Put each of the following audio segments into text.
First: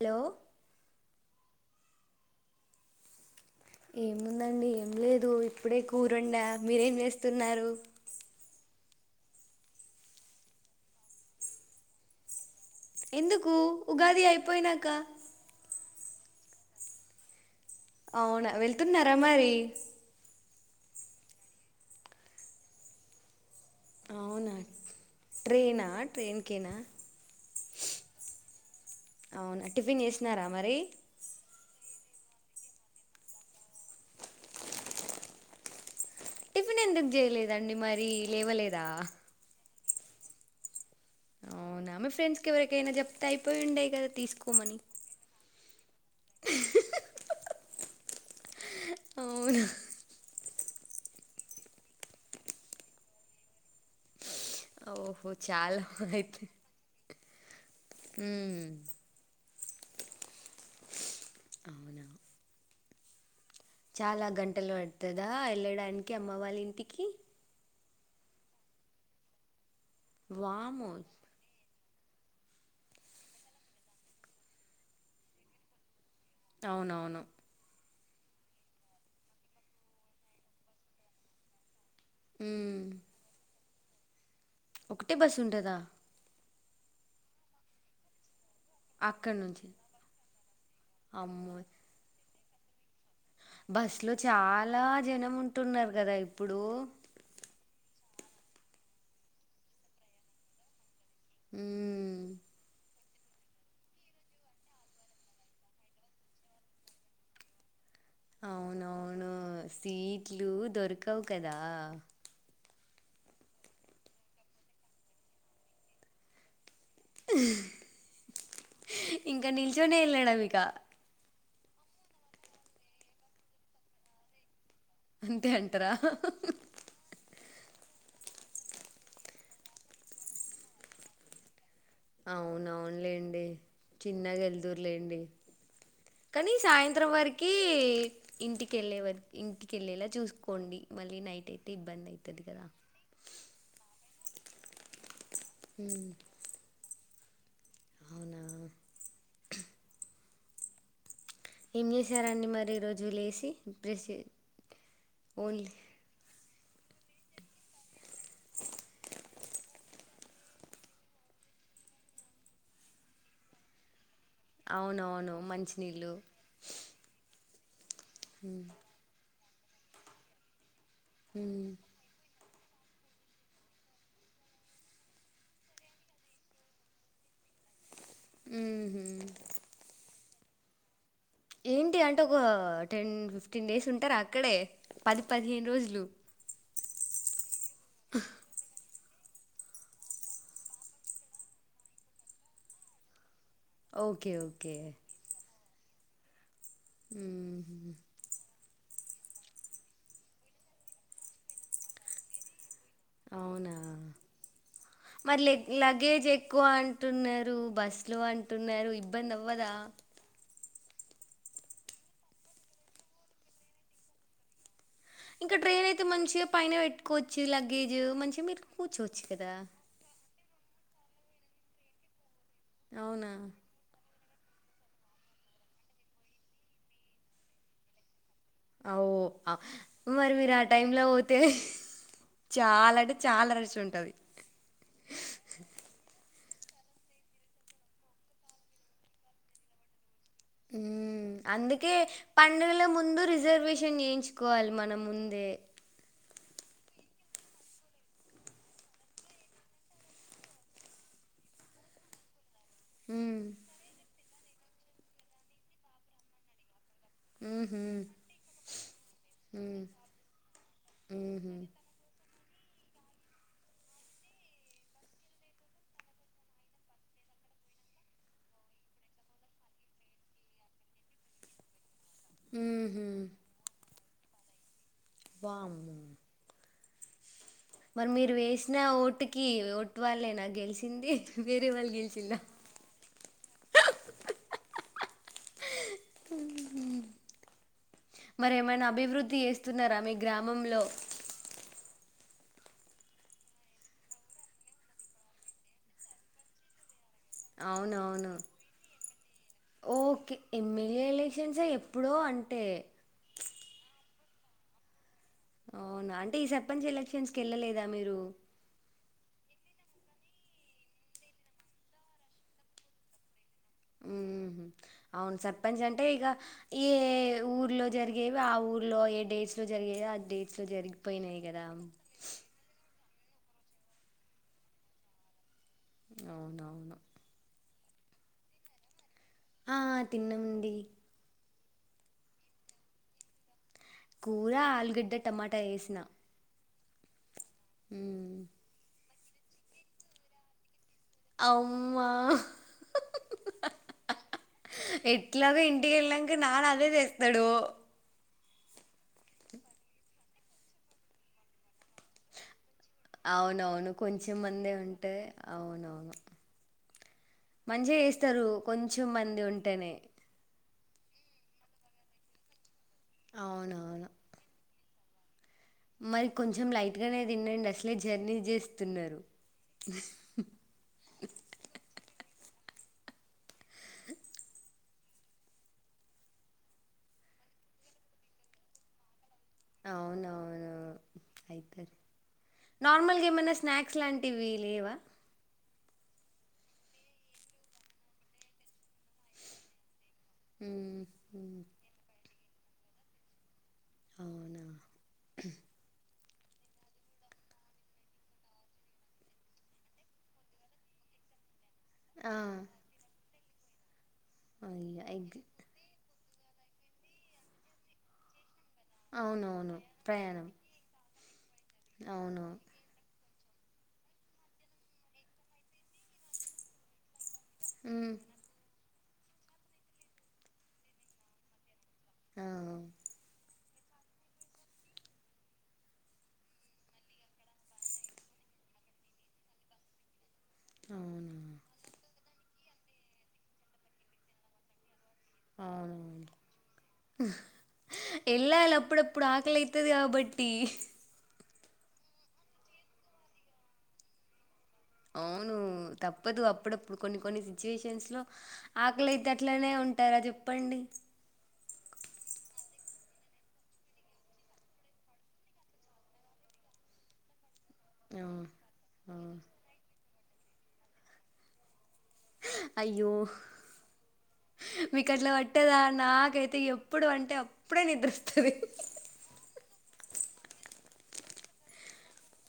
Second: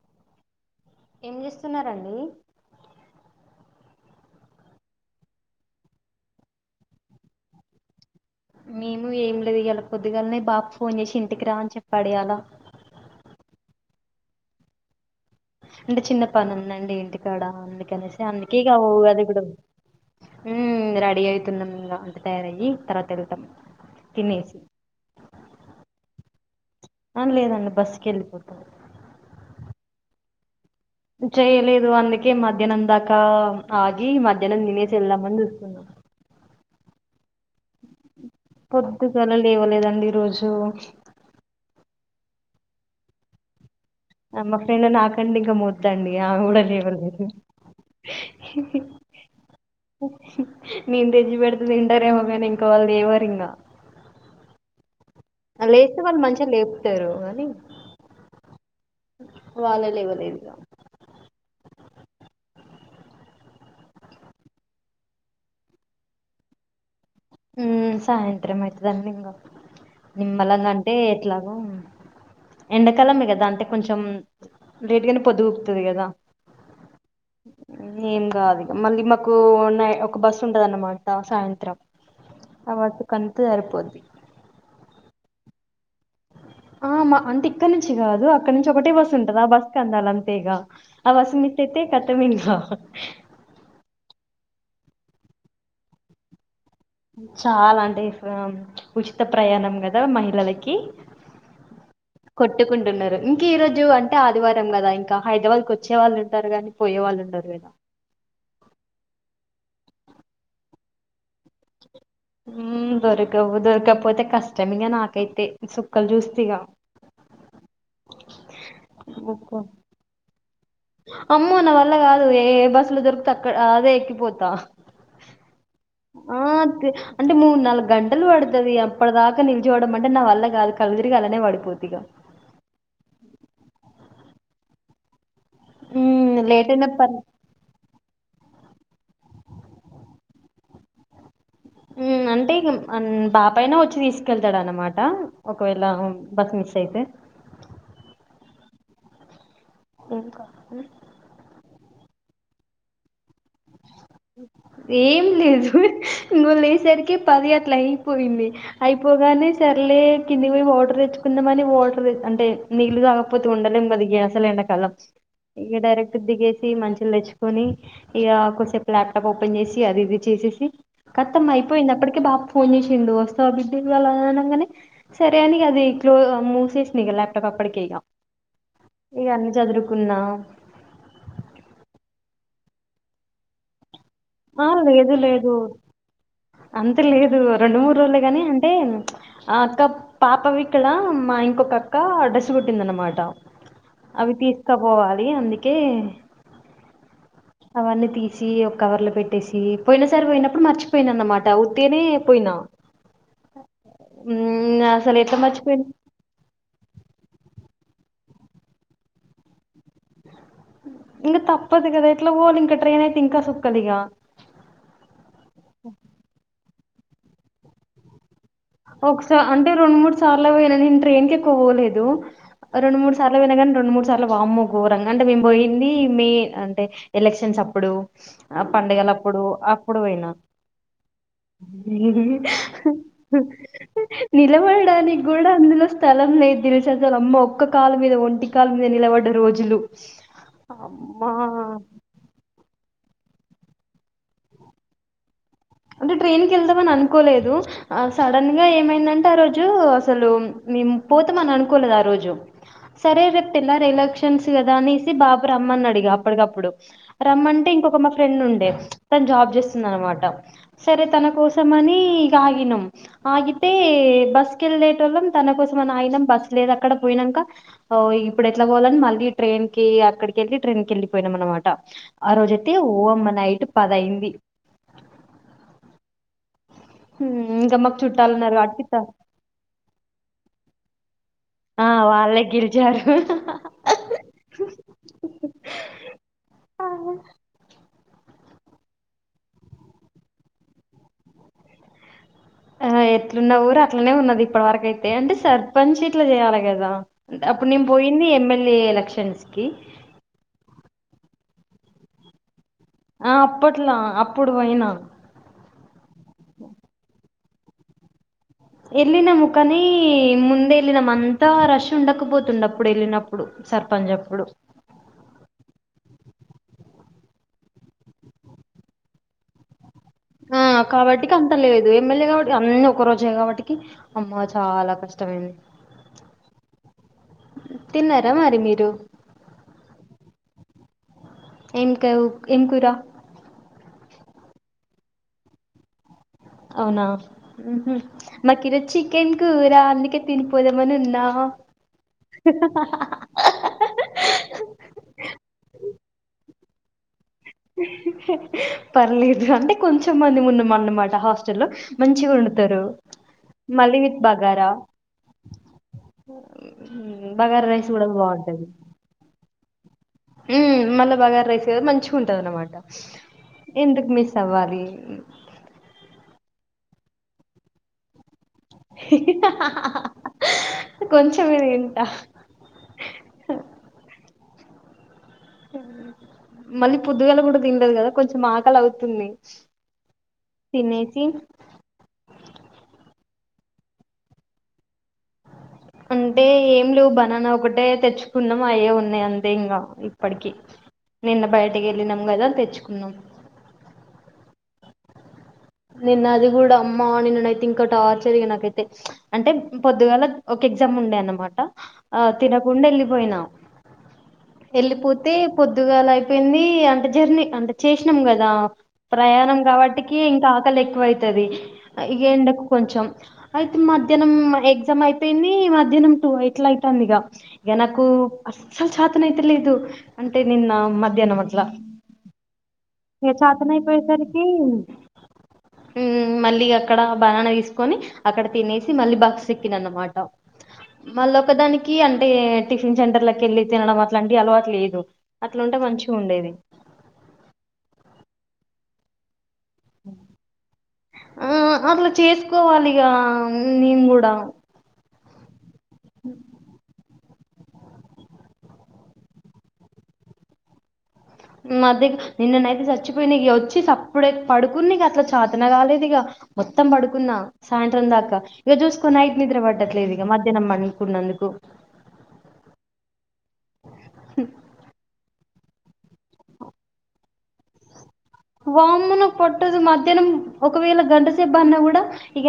Hello ఏం చేస్తున్నారండి ఏముందండి ఏం లేదు ఇప్పుడే కూరండా మీరేం చేస్తున్నారు మేము ఏం లేదు ఇగల పోద్దుగాలనే బాబు ఫోన్ చేసి ఇంటికి రా అని చెప్పాడు ఇవాళ ఎందుకు ఉగాది అయిపోయినాక అంటే చిన్న పని ఉందండి ఇంటికాడ అందుకనేసి అవునా అందుకే ఇగ వెళ్తున్నారా ఉగాది అపుడు మరి హ్మ్ రెడీ అయితున్నాం ఇంగా ఇంటికాడ ఎల్లి తర్వాత వెళ్తాం అవునా తినేసి ట్రైనా ట్రైన్కేనా ఆ లేదండి బస్కి వెళ్ళిపోతాం అవునా టిఫిన్ చేసినారా మరి చేయలేదు అందుకే మధ్యాహ్నం దాకా ఆగి మధ్యలో తినేసి వేల్దామని చూస్తున్నా టిఫెన్ ఎందుకు చేయలేదండి మరి లేవలేదా పొద్దుగాలే లేవలేదండి ఈరోజు అవునా మీ ఫ్రెండ్స్ కి ఎవరికైనా జోప్తే ఆయిపోయిండే మా ఫ్రెండ్ నాకంటే ఇక మోద్దండి ఆమె కూడా లేవలేదు అవునా నేను తెచ్చి పేడతే తింటారుమోగాని ఇంకా లేవారు ఇంకా ఓహో చాలా లేస్తే వాళ్ళు మంచిగా లేపుతారు హ్మ్ వాళ్ళే లేవలేదుగా అవునా చాలా గంటలు పడుతాద వెళ్ళడానికి అమ్మ వాళ్ళ ఇంటికి హ్మ్ సాయంత్రం అయితాదండి ఇంకా నిమ్మలంగా వామ్మో అంటే ఎట్లాగో ఎండకాలమే కదా అంటే కొంచెం లేట్ గానే పొద్దుపుడతాది కదా అవునవును మళ్ళీ మాకు ఉన్నా ఒక బస్ ఉంటాద అన్నమాట సాయంత్రం ఆ హ్మ్. వర్క్ కీ అంతే పడతాది ఒకటే బస్ ఉంటాద అంటే ఇక్కడి నుంచి కాద ఇక్కడ నుంచి ఒకటే బస్సు ఉంటద అక్కడి ఆ నుంచి బస్ కి వెళ్ళాల అంతే ఇక ఆ బస్ అమ్మో! మిస్ అయితే కతమే ఇంకా బస్సు లో చాలా జనం ఉంటున్నారు కదా ఇప్పుడు చాలా అంటే ఉచిత ప్రయాణం కదా మహిళలకి హ్మ్. కొట్టుకుంటున్నారు ఇంకా ఈ రోజు అంటే ఆదివారం కదా ఇంకా హైదరాబాద్ కు వచ్చే వాళ్ళు ఉంటారు గాని పోయే వాళ్ళు ఉండరు కదా అవునవును సీట్లు దొరకవు కదా దొరక దొరకపోతే కష్టం ఇంగా నాకైతే సుక్కలు చూస్తా ఇగా ఇంకా బుక్కు నిల్చొనే వెళ్ళడం ఇకా అమ్మో నా వల్ల కాదు ఏ బస్సులు దొరికితే అక్క అదే ఎక్కిపోతా అంతే అంటరా? ఆ పు అంటే మూ నాలుగు గంటలు పడుతాది ఇగ అప్పటి దాకా నిల్చడం అంటే నా వల్ల కాదు కల్లు తిరిగి అలానే పడిపోద్ది ఇగా అవున అవును లేండి చిన్నగా వెల్దురులేండి మ్మ్ కానీ లేట్ అయినా సాయంత్రం పర్ వరకి ఇంటి కెళ్ళే వరకి ఇంటికెళ్ళేలా చూసుకోండి మళ్ళీ నైట్ అయి మ్మ్ అంటే ఇగ బాపయినా వచ్చి తీసుకెళ్తాడు అనమాట ఒకవేళ ఉమ్ బస్ మిస్ అయితే ఆ ఇంకా ఏం చేశారండి మరి ఈ రోజు లేసి బ్రష్ చే- ఏం ఓన్లీ లేదు నిను వేళ్ళేసరికి పది గట్ల అయిపోయింది అయిపోగానే సర్లే కింది మేము వాటర్ తెచ్చుకొ అంటే నీళ్ళు తాగాకపోతే ఉండలేము [unintelligible] అసలు ఎండకాలం అవునవును ఇక మంచినీళ్ళు డైరెక్ట్ దిగేసి మంచలు తెచ్చుకొని ఇగ కొసేపు ల్యాప్టాప్ ఓపెన్ చేసి అది ఇది చేసేసి కత్తం అయిపోయిందప్పటికే బాప్ ఫోన్ చేసిండు వస్త బిడ్డ వాళ్ళ అనగానే సరే అనికి అది క్ మూసేసింది ఇక ల్యాప్టాప్ ప్పటికే ఇగా ఉహు అన్ని చదురుకున్నా ఏంటి అంటే ఒక టెన్ ఫిఫ్టీన్ డేస్ ఉంటారా అక్కడే ఆ లేదు పది లేదు పదిహేను రోజులు అంత లేదు రెండు మూడు రోజులే కాని అంటే ఆ అక్క పాపవి ఇక్కడ మా ఇంకొక అక్క డ్రెస్ కుట్టింద అనమాట ఓకే అవి ఓకే తీసుక పోవాలి అందుకే ఉహు అవన్నీ తీసి ఒక కవర్ లో పెట్టేసి పోయిన సరి పోయినప్పుడు మర్చిపో పోయిన అన్నమాట ఊతేనే పోయినా ఉమ్, అసలు ఎట్లా మరి లే మర్చిపోయిన లగేజ్ ఎక్కువ అంటే బస్సులో అంటున్నారు ఇబ్బంది అవ్వదా ఇంకా తప్పదు కదా ఎట్లా ఓవాలి ఇంకా ట్రైన్ అయితే ఇంకా సుక్కలిగా ఇంకా ట్రైన్ అయితే మంచిగా పైన పెట్టుకోవచ్చు లగేజ్ మంచిగా మీరు కూర్చోవచ్చు ఒకసార్ కదా అంటే రెండు మూడు సార్లు పోయినా నేను ట్రైన్ కె పోవలేదు ఒ రెండు మూడు అవునా సార్లు ఓయినగాని రెండు మూ చాలా వాము ఘోరంగా అంటే మేము పోయింది మే అంటే ఎలక్షన్స్ అప్పుడు ఆ అవు పండగలఅప్పుడు ఆ అప్పుడు పోయినా మరి మీరు ఆ టైంలో పోతే చాలా అంటే చాలా రష్ ఉంటది నిలబడడానికి కూడా అందులో స్థలం లేదు తెలుసాసలు అమ్మ ఒక్క కాాల మీద ఒంటి కాల మీద నిలబడ్డ రోజులు అమ్మా! అందుకే పండగల ముం దు రిజర్వేషన్ చేయించుకోవాలి మన ముందే అంటే ట్రైన్ క వెళ్దామని అనుకోలేదు సడన్ గా ఏమైందంటే ఆ రోజు అసలు మేము పోతామని అనుకోలేదు ఆ రోజు సరే ఉమ్ రేప్ తెల్లారి ఎలక్షన్స్ కదా అనేసి బాపు రమ్మన్న డిగా అప్పటికప్పుడు రమ్ అంటే ఉహు ఇంకొక మా ఫ్రెండ్ ఉండే తను జాబ్ ఉమ్ చేస్తుండే అనమాట సరే తన ఉహు కోసం అని ఇగ ఆగినమ్ ఆగితే బస్ కి వెళ్లేటోళ్లం తన కోసం అని ఆగినం బస్ లేదు అక్కడ పోయినా నమ్కా ఓ ఇప్పుడు ఎట్లా పోవాలని మళ్ళీ ట్రైన్ కి అక్కడికి వెళ్ళి ట్రైన్ కి వెళ్ళిపోయినాం అనమాట ఆ రోజయితే ఓ ఉహు అమ్మ నైట్ పదయింది బము ఉమ్ మరి మీరు వేసిన ఓటుకి ఓటు వాళ్ళే నా గెలిచింది వేరే వాళ్ళు గెలిచిండా గె లిచారు మరేమైనా అభివృద్ధి చేస్తున్నారా మీ గ్రామంలో ఆ ఎట్లున్న ఊరు అట్లనే ఉన్నది ఇప్పటి వరకయితే అంటే సర్పంచ్ ఇట్లా చేయాలి కదా అప్పుడు నేను పోయింది అవునవును ఎమ్మెల్యే ఎలక్షన్స్ కి సెన్సె ఎప్పుడో అంటే ఆ అప్పట్లా అప్పుడు పోయినా అవునా అంటే ఈ సర్పంచ్ ఎలక్షన్స్ కి వెళ్ళలేదా మీరు వెళ్ళినాము కానీ ముందె వెళ్ళినామ్ అంతా రష్ ఉండకపోతుండ అప్పుడు వెళ్ళినప్పుడు సర్పంచ్ ఉ అప్పుడు అవును సప్పంచ్ అంటే ఇగ ఏ ఊర్లో జరిగేవి ఆ ఊర్లో ఏ డేస్ లో జరిగేవి అది ఆ కాబట్టి కి అంత లేదు ఎమ్మెల్యే కాబట్టి అన్ని ఒక రోజు జే కాబట్టికి అమ్మ చాలా కష్టమైత ది అవునవును తిన్నారా మరి మీరు ఆ తిన్నామ్డి ఎంకా వ్ ఏం కురా కూర ఆలుగడ్డ టమాటా వేసిన్ అవునా ఉహు మకి ఈరోజ్ చికెన్ కూర అందుకే తిని పోదం మని ఉన్నా అమ్మా ఎట్లాగో ఇంటికి వెళ్ళినంక నాన్న అదే చేస్తాడు పర్లేదు అంటే కొంచంమంది ఉన్నాం అన్నమాట హాస్టల్లో మంచిగ వండుతారు. అవునవును మళ్ళీ విత్ బగారా కొంచెంమంది ఉంటే అవునవును మ్, బగారా రైస్ మంచిగా కూడా చేస్తారు బాగుంటది కొంచెం మంది ఉంటేనే ఉమ్ మళ్ళా బగార రైస్ మంచిగా ఉంటది అనమాట ఎందుకు అవునవును మిస్ అవ్వాలి మ్ మరి కొంచెం లైట్ గానే తిండండి అసలే జర్నీ చేస్ కొంచంమే వింటా మళ్ళీ పొద్దుగాల కూడా తిన్లేదు కదా కొంచెం ఆకలవుతుంది. అవునవును అయితరి నార్మల్ గేమ్ స్నాక్స్ లాంటివి లేవా? అంటే ఏం లేవు బనాన ఒకటే తెచ్చుకున్నాం అయే ఉన్ అంతే ఇంగా ఇప్పటికి మ్మ్ నిన్న హ్మ్ బయటకి వెళ్ళినం గదా తెచ్చుకున్నాం. అవునా నిన్న అది కూడా అమ్మో నిన్ననుయితే ఇంకా టార్చరిగా నాకైతే ప్చ్ అంటే పొద్దుగాల ఒక ఎగ్జామ్ ఉం ఉండే అనమాట ఆ తినకుండా వెళ్ళిపోయినా. అయ్యో వెళ్ళిపోతే ఎగ్ పొద్దుగాల ఐపేంది అంటే జర్నీ అంటే చేసినం గదా ప్రయాణం అవునవును కాబట్టికి ఇంకా ప్రయాణం ఆకలి ఎక్కువైతది ఇగ అవును ఎండకు కొంచెం అయితే మధ్యానం ఎగ్జామ్ ఐపేంది మధ్యానం టూ ఇట్లా అయితాంది ఇగ ఇగ నాకు మ్మ్ అస్సలు చాతన ఐతలేదు అంటే నిన్న మధ్యానం అట్ల ఆ ఏ చేతనయిపోయేసరికి ఉమ్ మళ్ళీ అక్కడ బనానా తీసుకొని అక్కడ తినేసి మళ్ళీ బస్ ఎక్కిన అనమాట. మళ్ళ అవునా ఒక్కదానికి అంటే టిఫిన్ సెంటర్లకి వెళ్ళి తినడం అట్లాంటి అలవాట్ లేదు. అట్ల ఉంటే మంచిగా అవునవును ఉండేది. వెళ్ళాలి అప్పుడప్పుడు ఆకలి ఐతది కాబట్టి ఆ అట్లా చేసుకోవాలిగా నేన్ గూడా అవును తప్పదు అప్పుడప్పుడు కొన్ని కొన్ని సిచ్యువేషన్స్ లో ఆకలైతే అట్లనే ఉంటారా చెప్పండి. మది నిన్ననైతే చచ్చిపోయిన ఇక వచ్చి అప్పుడే పడుకున్న ఇక అట్లా చాతన కాలేదు ఇగ మొత్తం బడుకున్నా. సాయంత్రం ఆ దాకా ఇక ఆ చూసుకోని నైట్ నిద్ర పడ్డట్లేదుది ఇక మధ్యాహ్నం అంకున్నందుకు అయ్యో మీ కట్లా బ అట్టేదా నాకైతె ఎప్పుడు పంటే అప్పుడే నిద్ర స్ వామును పట్టదు మధ్యాహ్నం ఒకవేళ గంటసేబ్బన్నా కూడా ఇక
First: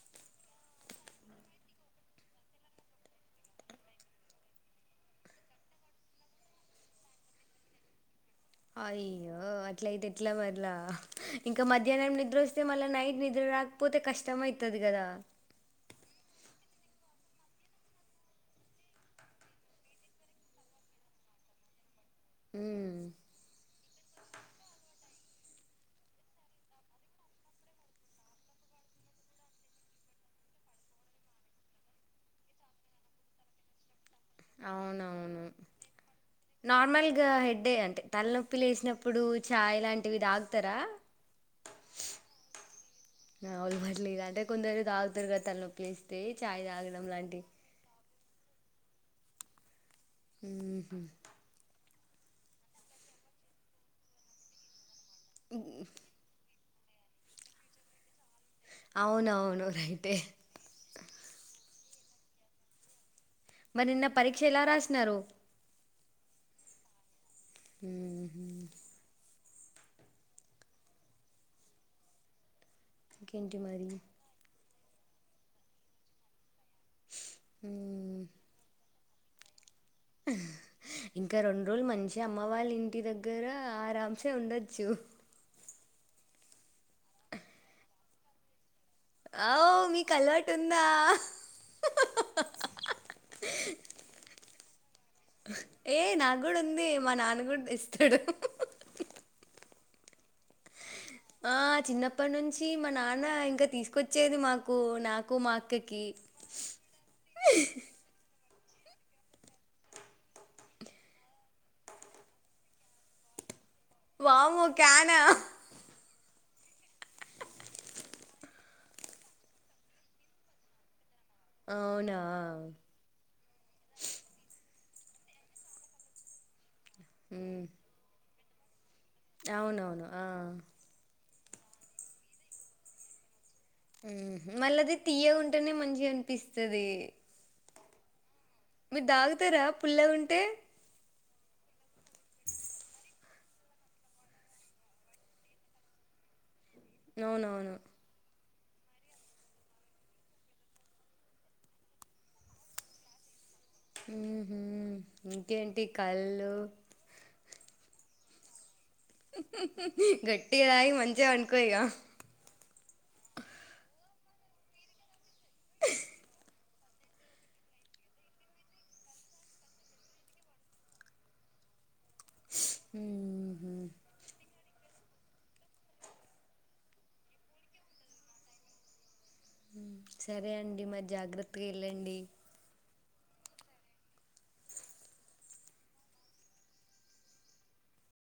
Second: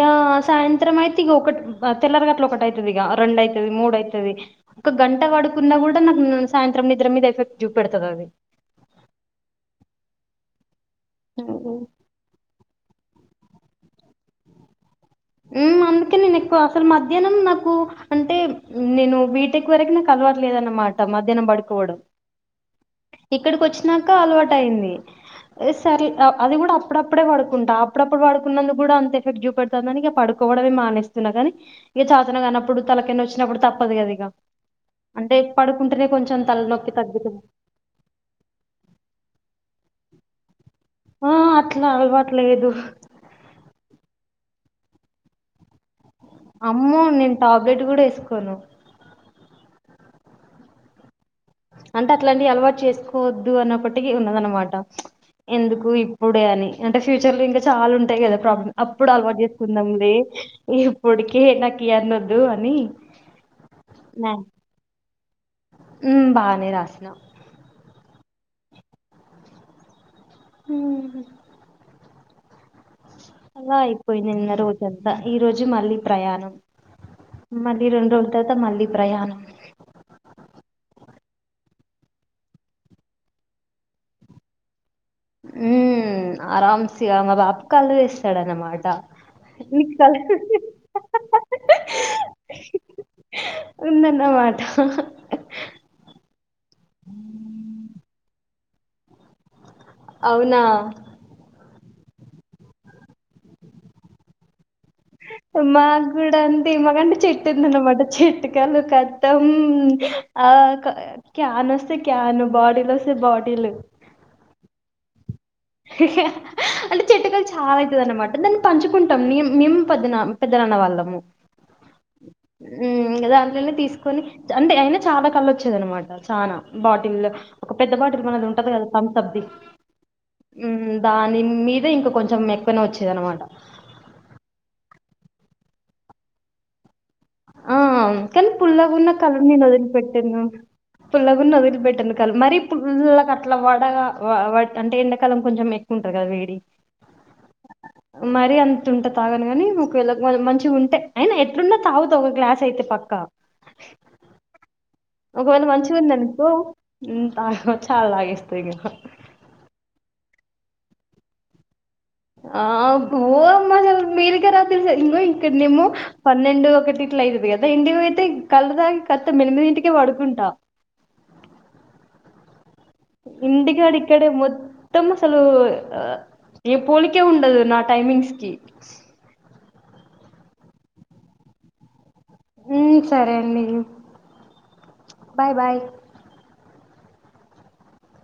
సాయంత్రం అయితే ఇక ఒకటి తెల్లర గట్ల ఒకటి అయితది ఇగ రెండెయితది మూడుఅయితది ఒక గంట పడుకున్నా కూడా నాకు సాయంత్రం నిద్ర మీద ఎఫెక్ట్ చూపెడుతాది అది అయ్యో అట్ల అయితే ఎట్లా మట్లా ఇంకా అది మధ్యానం నిద్ర వస్తే మళ్ళా నైట్ నిద్ర ఇగ రాక్పోతే కష్టమయితది కదా ఉమ్ అందుకే నేను ఎక్కువ అసలు మధ్యానం నాకు అంటే నేను బీటెక్ వరకు నాకు అ అలవాట్లేదన్నమాట మధ్యానం పడుకోవడం ఉమ్ ఇక్కడికి వచ్చి నాక అలవాటు అయింది. సర్ అది కూడా అప్పుడప్పుడే పడుకుంటా అప్పుడప్పుడు పడుకున్నందు కూడా అంత ఎఫెక్ట్ చూపెడతాంది అని ఇగ పడుకోవడమే మానేస్తున్నా కాని ఇక చాతన కానప్పుడు తలకెన్న వచ్చినప్పుడు తప్పదు కద ఇగ అంటే పడుకుం నార్మల్ గా హెడ్డే అంటే తలనొప్పి లేసినప్పుడు చాయ్ ఇలాంటివి దాగ్తార ఆ! అట్లా అలవాటు లేదు. ఔల్ పర్లే అంటే కొందరు దాగుతరు క తల్నొప్పి లేస్ అమ్మో నేను టాబ్లెట్ కూడా ఏసుకోను. ఉమ్ హు అంటే అట్లాంటివి అలవాటు చేసుకోవద్దు అన్నప్పటికీ ఉన్నద అనమాట ప్చ్ ఎందుకు ఇప్పుడే అని అంటే ఫ్యూచర్ లో ఇంకా చాలా ఉంటాయి కదా ప్రాబ్ం అప్పుడు అలవాటు అవునవును చేసుకుందాంలే రైటే ఇప్పటికే నాకు ఈ అన్నొద్దు అని. మరి నిన్న పరీక్ష ఎలా రాసినారు ఉ బానే రాసిన్ ఊహూ ఉహు ఇంకేంటి అలా మరి అయిపోయింది నిన్న రోజంతా ఈ రోజు మళ్ళీ ప్రయాణం మళ్ళీ రెండు మ్మ్. రోజుల తర్త మళ్ళీ ప్రయాణం అ ఇంకా రెండు రోజులు మంచి అమ్మ వాళ్ళ ఇంటి దగ్గర ఆరామ్సే ఉండొచ్చు ఉమ్ ఆరాంసిగా మా బా కళ్ళు తెస్తడన్నమాట ఔ మీకు అలవాటు ఉందా ఉందన్ మాట ఏ నా కూడ ఉంది మా నాన్న కూడా ఇస్తడు అవునా అప్పటి నుంచి మా నాన్న ఇంకా తీసుకొచ్చేది మాకు నాకు మా అక్కకి మాగూడా అంతే మాకంటే చెట్టు ఉందన్నమాట చెట్టు లు కతం ఆ క్యాన్ వస్తే క్యాన్ బాటీలు వస్తే బాటిల్లు వామ్మో కానా అంటే చెట్టుకలు చాలా అయితది అన్నమాట దాన్ని పంచుకుంటాం. మేం మేం పెద్దనా పెద్దనాన్న వాళ్ళము అవునా ఉమ్ దానలల్లో తీసుకొని అంటే అయినా చాలా కల్లు వచ్చేది అనమాట చాన బాటిల్ మ్మ్. ఒక పెద్ద బాటిల్ మనది ఉంటది కదా అవునవును ఆ మ్ దాని మీద ఇంకా కొంచెం ఎక్కువనే వచ్చేదినమాట ఉ మళ్ళ అది తీయకుంటేనే మంచిగ అనిపిస్తది ఆ కానీ పుల్లగున్న కల తాగుతారా నేను పుల్లగా ఉంటే వదిలిపెట్టిన్నా పుల్ల గున్న వదిలి పెట్టను క మరి పుల్లగ అట్లా వడ అంటే ఎండాకాలం కొంచెం ఎక్కువ ట కద వేడి అవునవును మరీ అంత ఉంటే తాగనుగాని ఒకవేళ మంచిగా ఉంటే అయినా ఎట్లున్నా తాగు ఒక గ్లాస్ అయితే పక్క హుహు ఇంకేంటి కళ్ళు హా చా లాగేస్తయిహా గట్టిగ తాయి మంచిగా పనుకో ఇగా ఆ ఓ అమ్మా అలు మీరుగా రా తెస ఇక్కడనేము పన్నెండు ఒకటి లేదుదు కదా ఇంటికి పోయితే కళ్ళుతాగి కత్తం ఎనిమెది ఇంటికే పడుకుంటా [unintelligible] స ఇంటికాడ ఇక్కడే మొత్తం అసలు ఏ పోలికే ఉండదు నా టైమింగ్స్ కి సరే అండి మరి జాగ్రత్తగా వెళ్ళండి ఊ సరే అండి బాయ్ బాయ్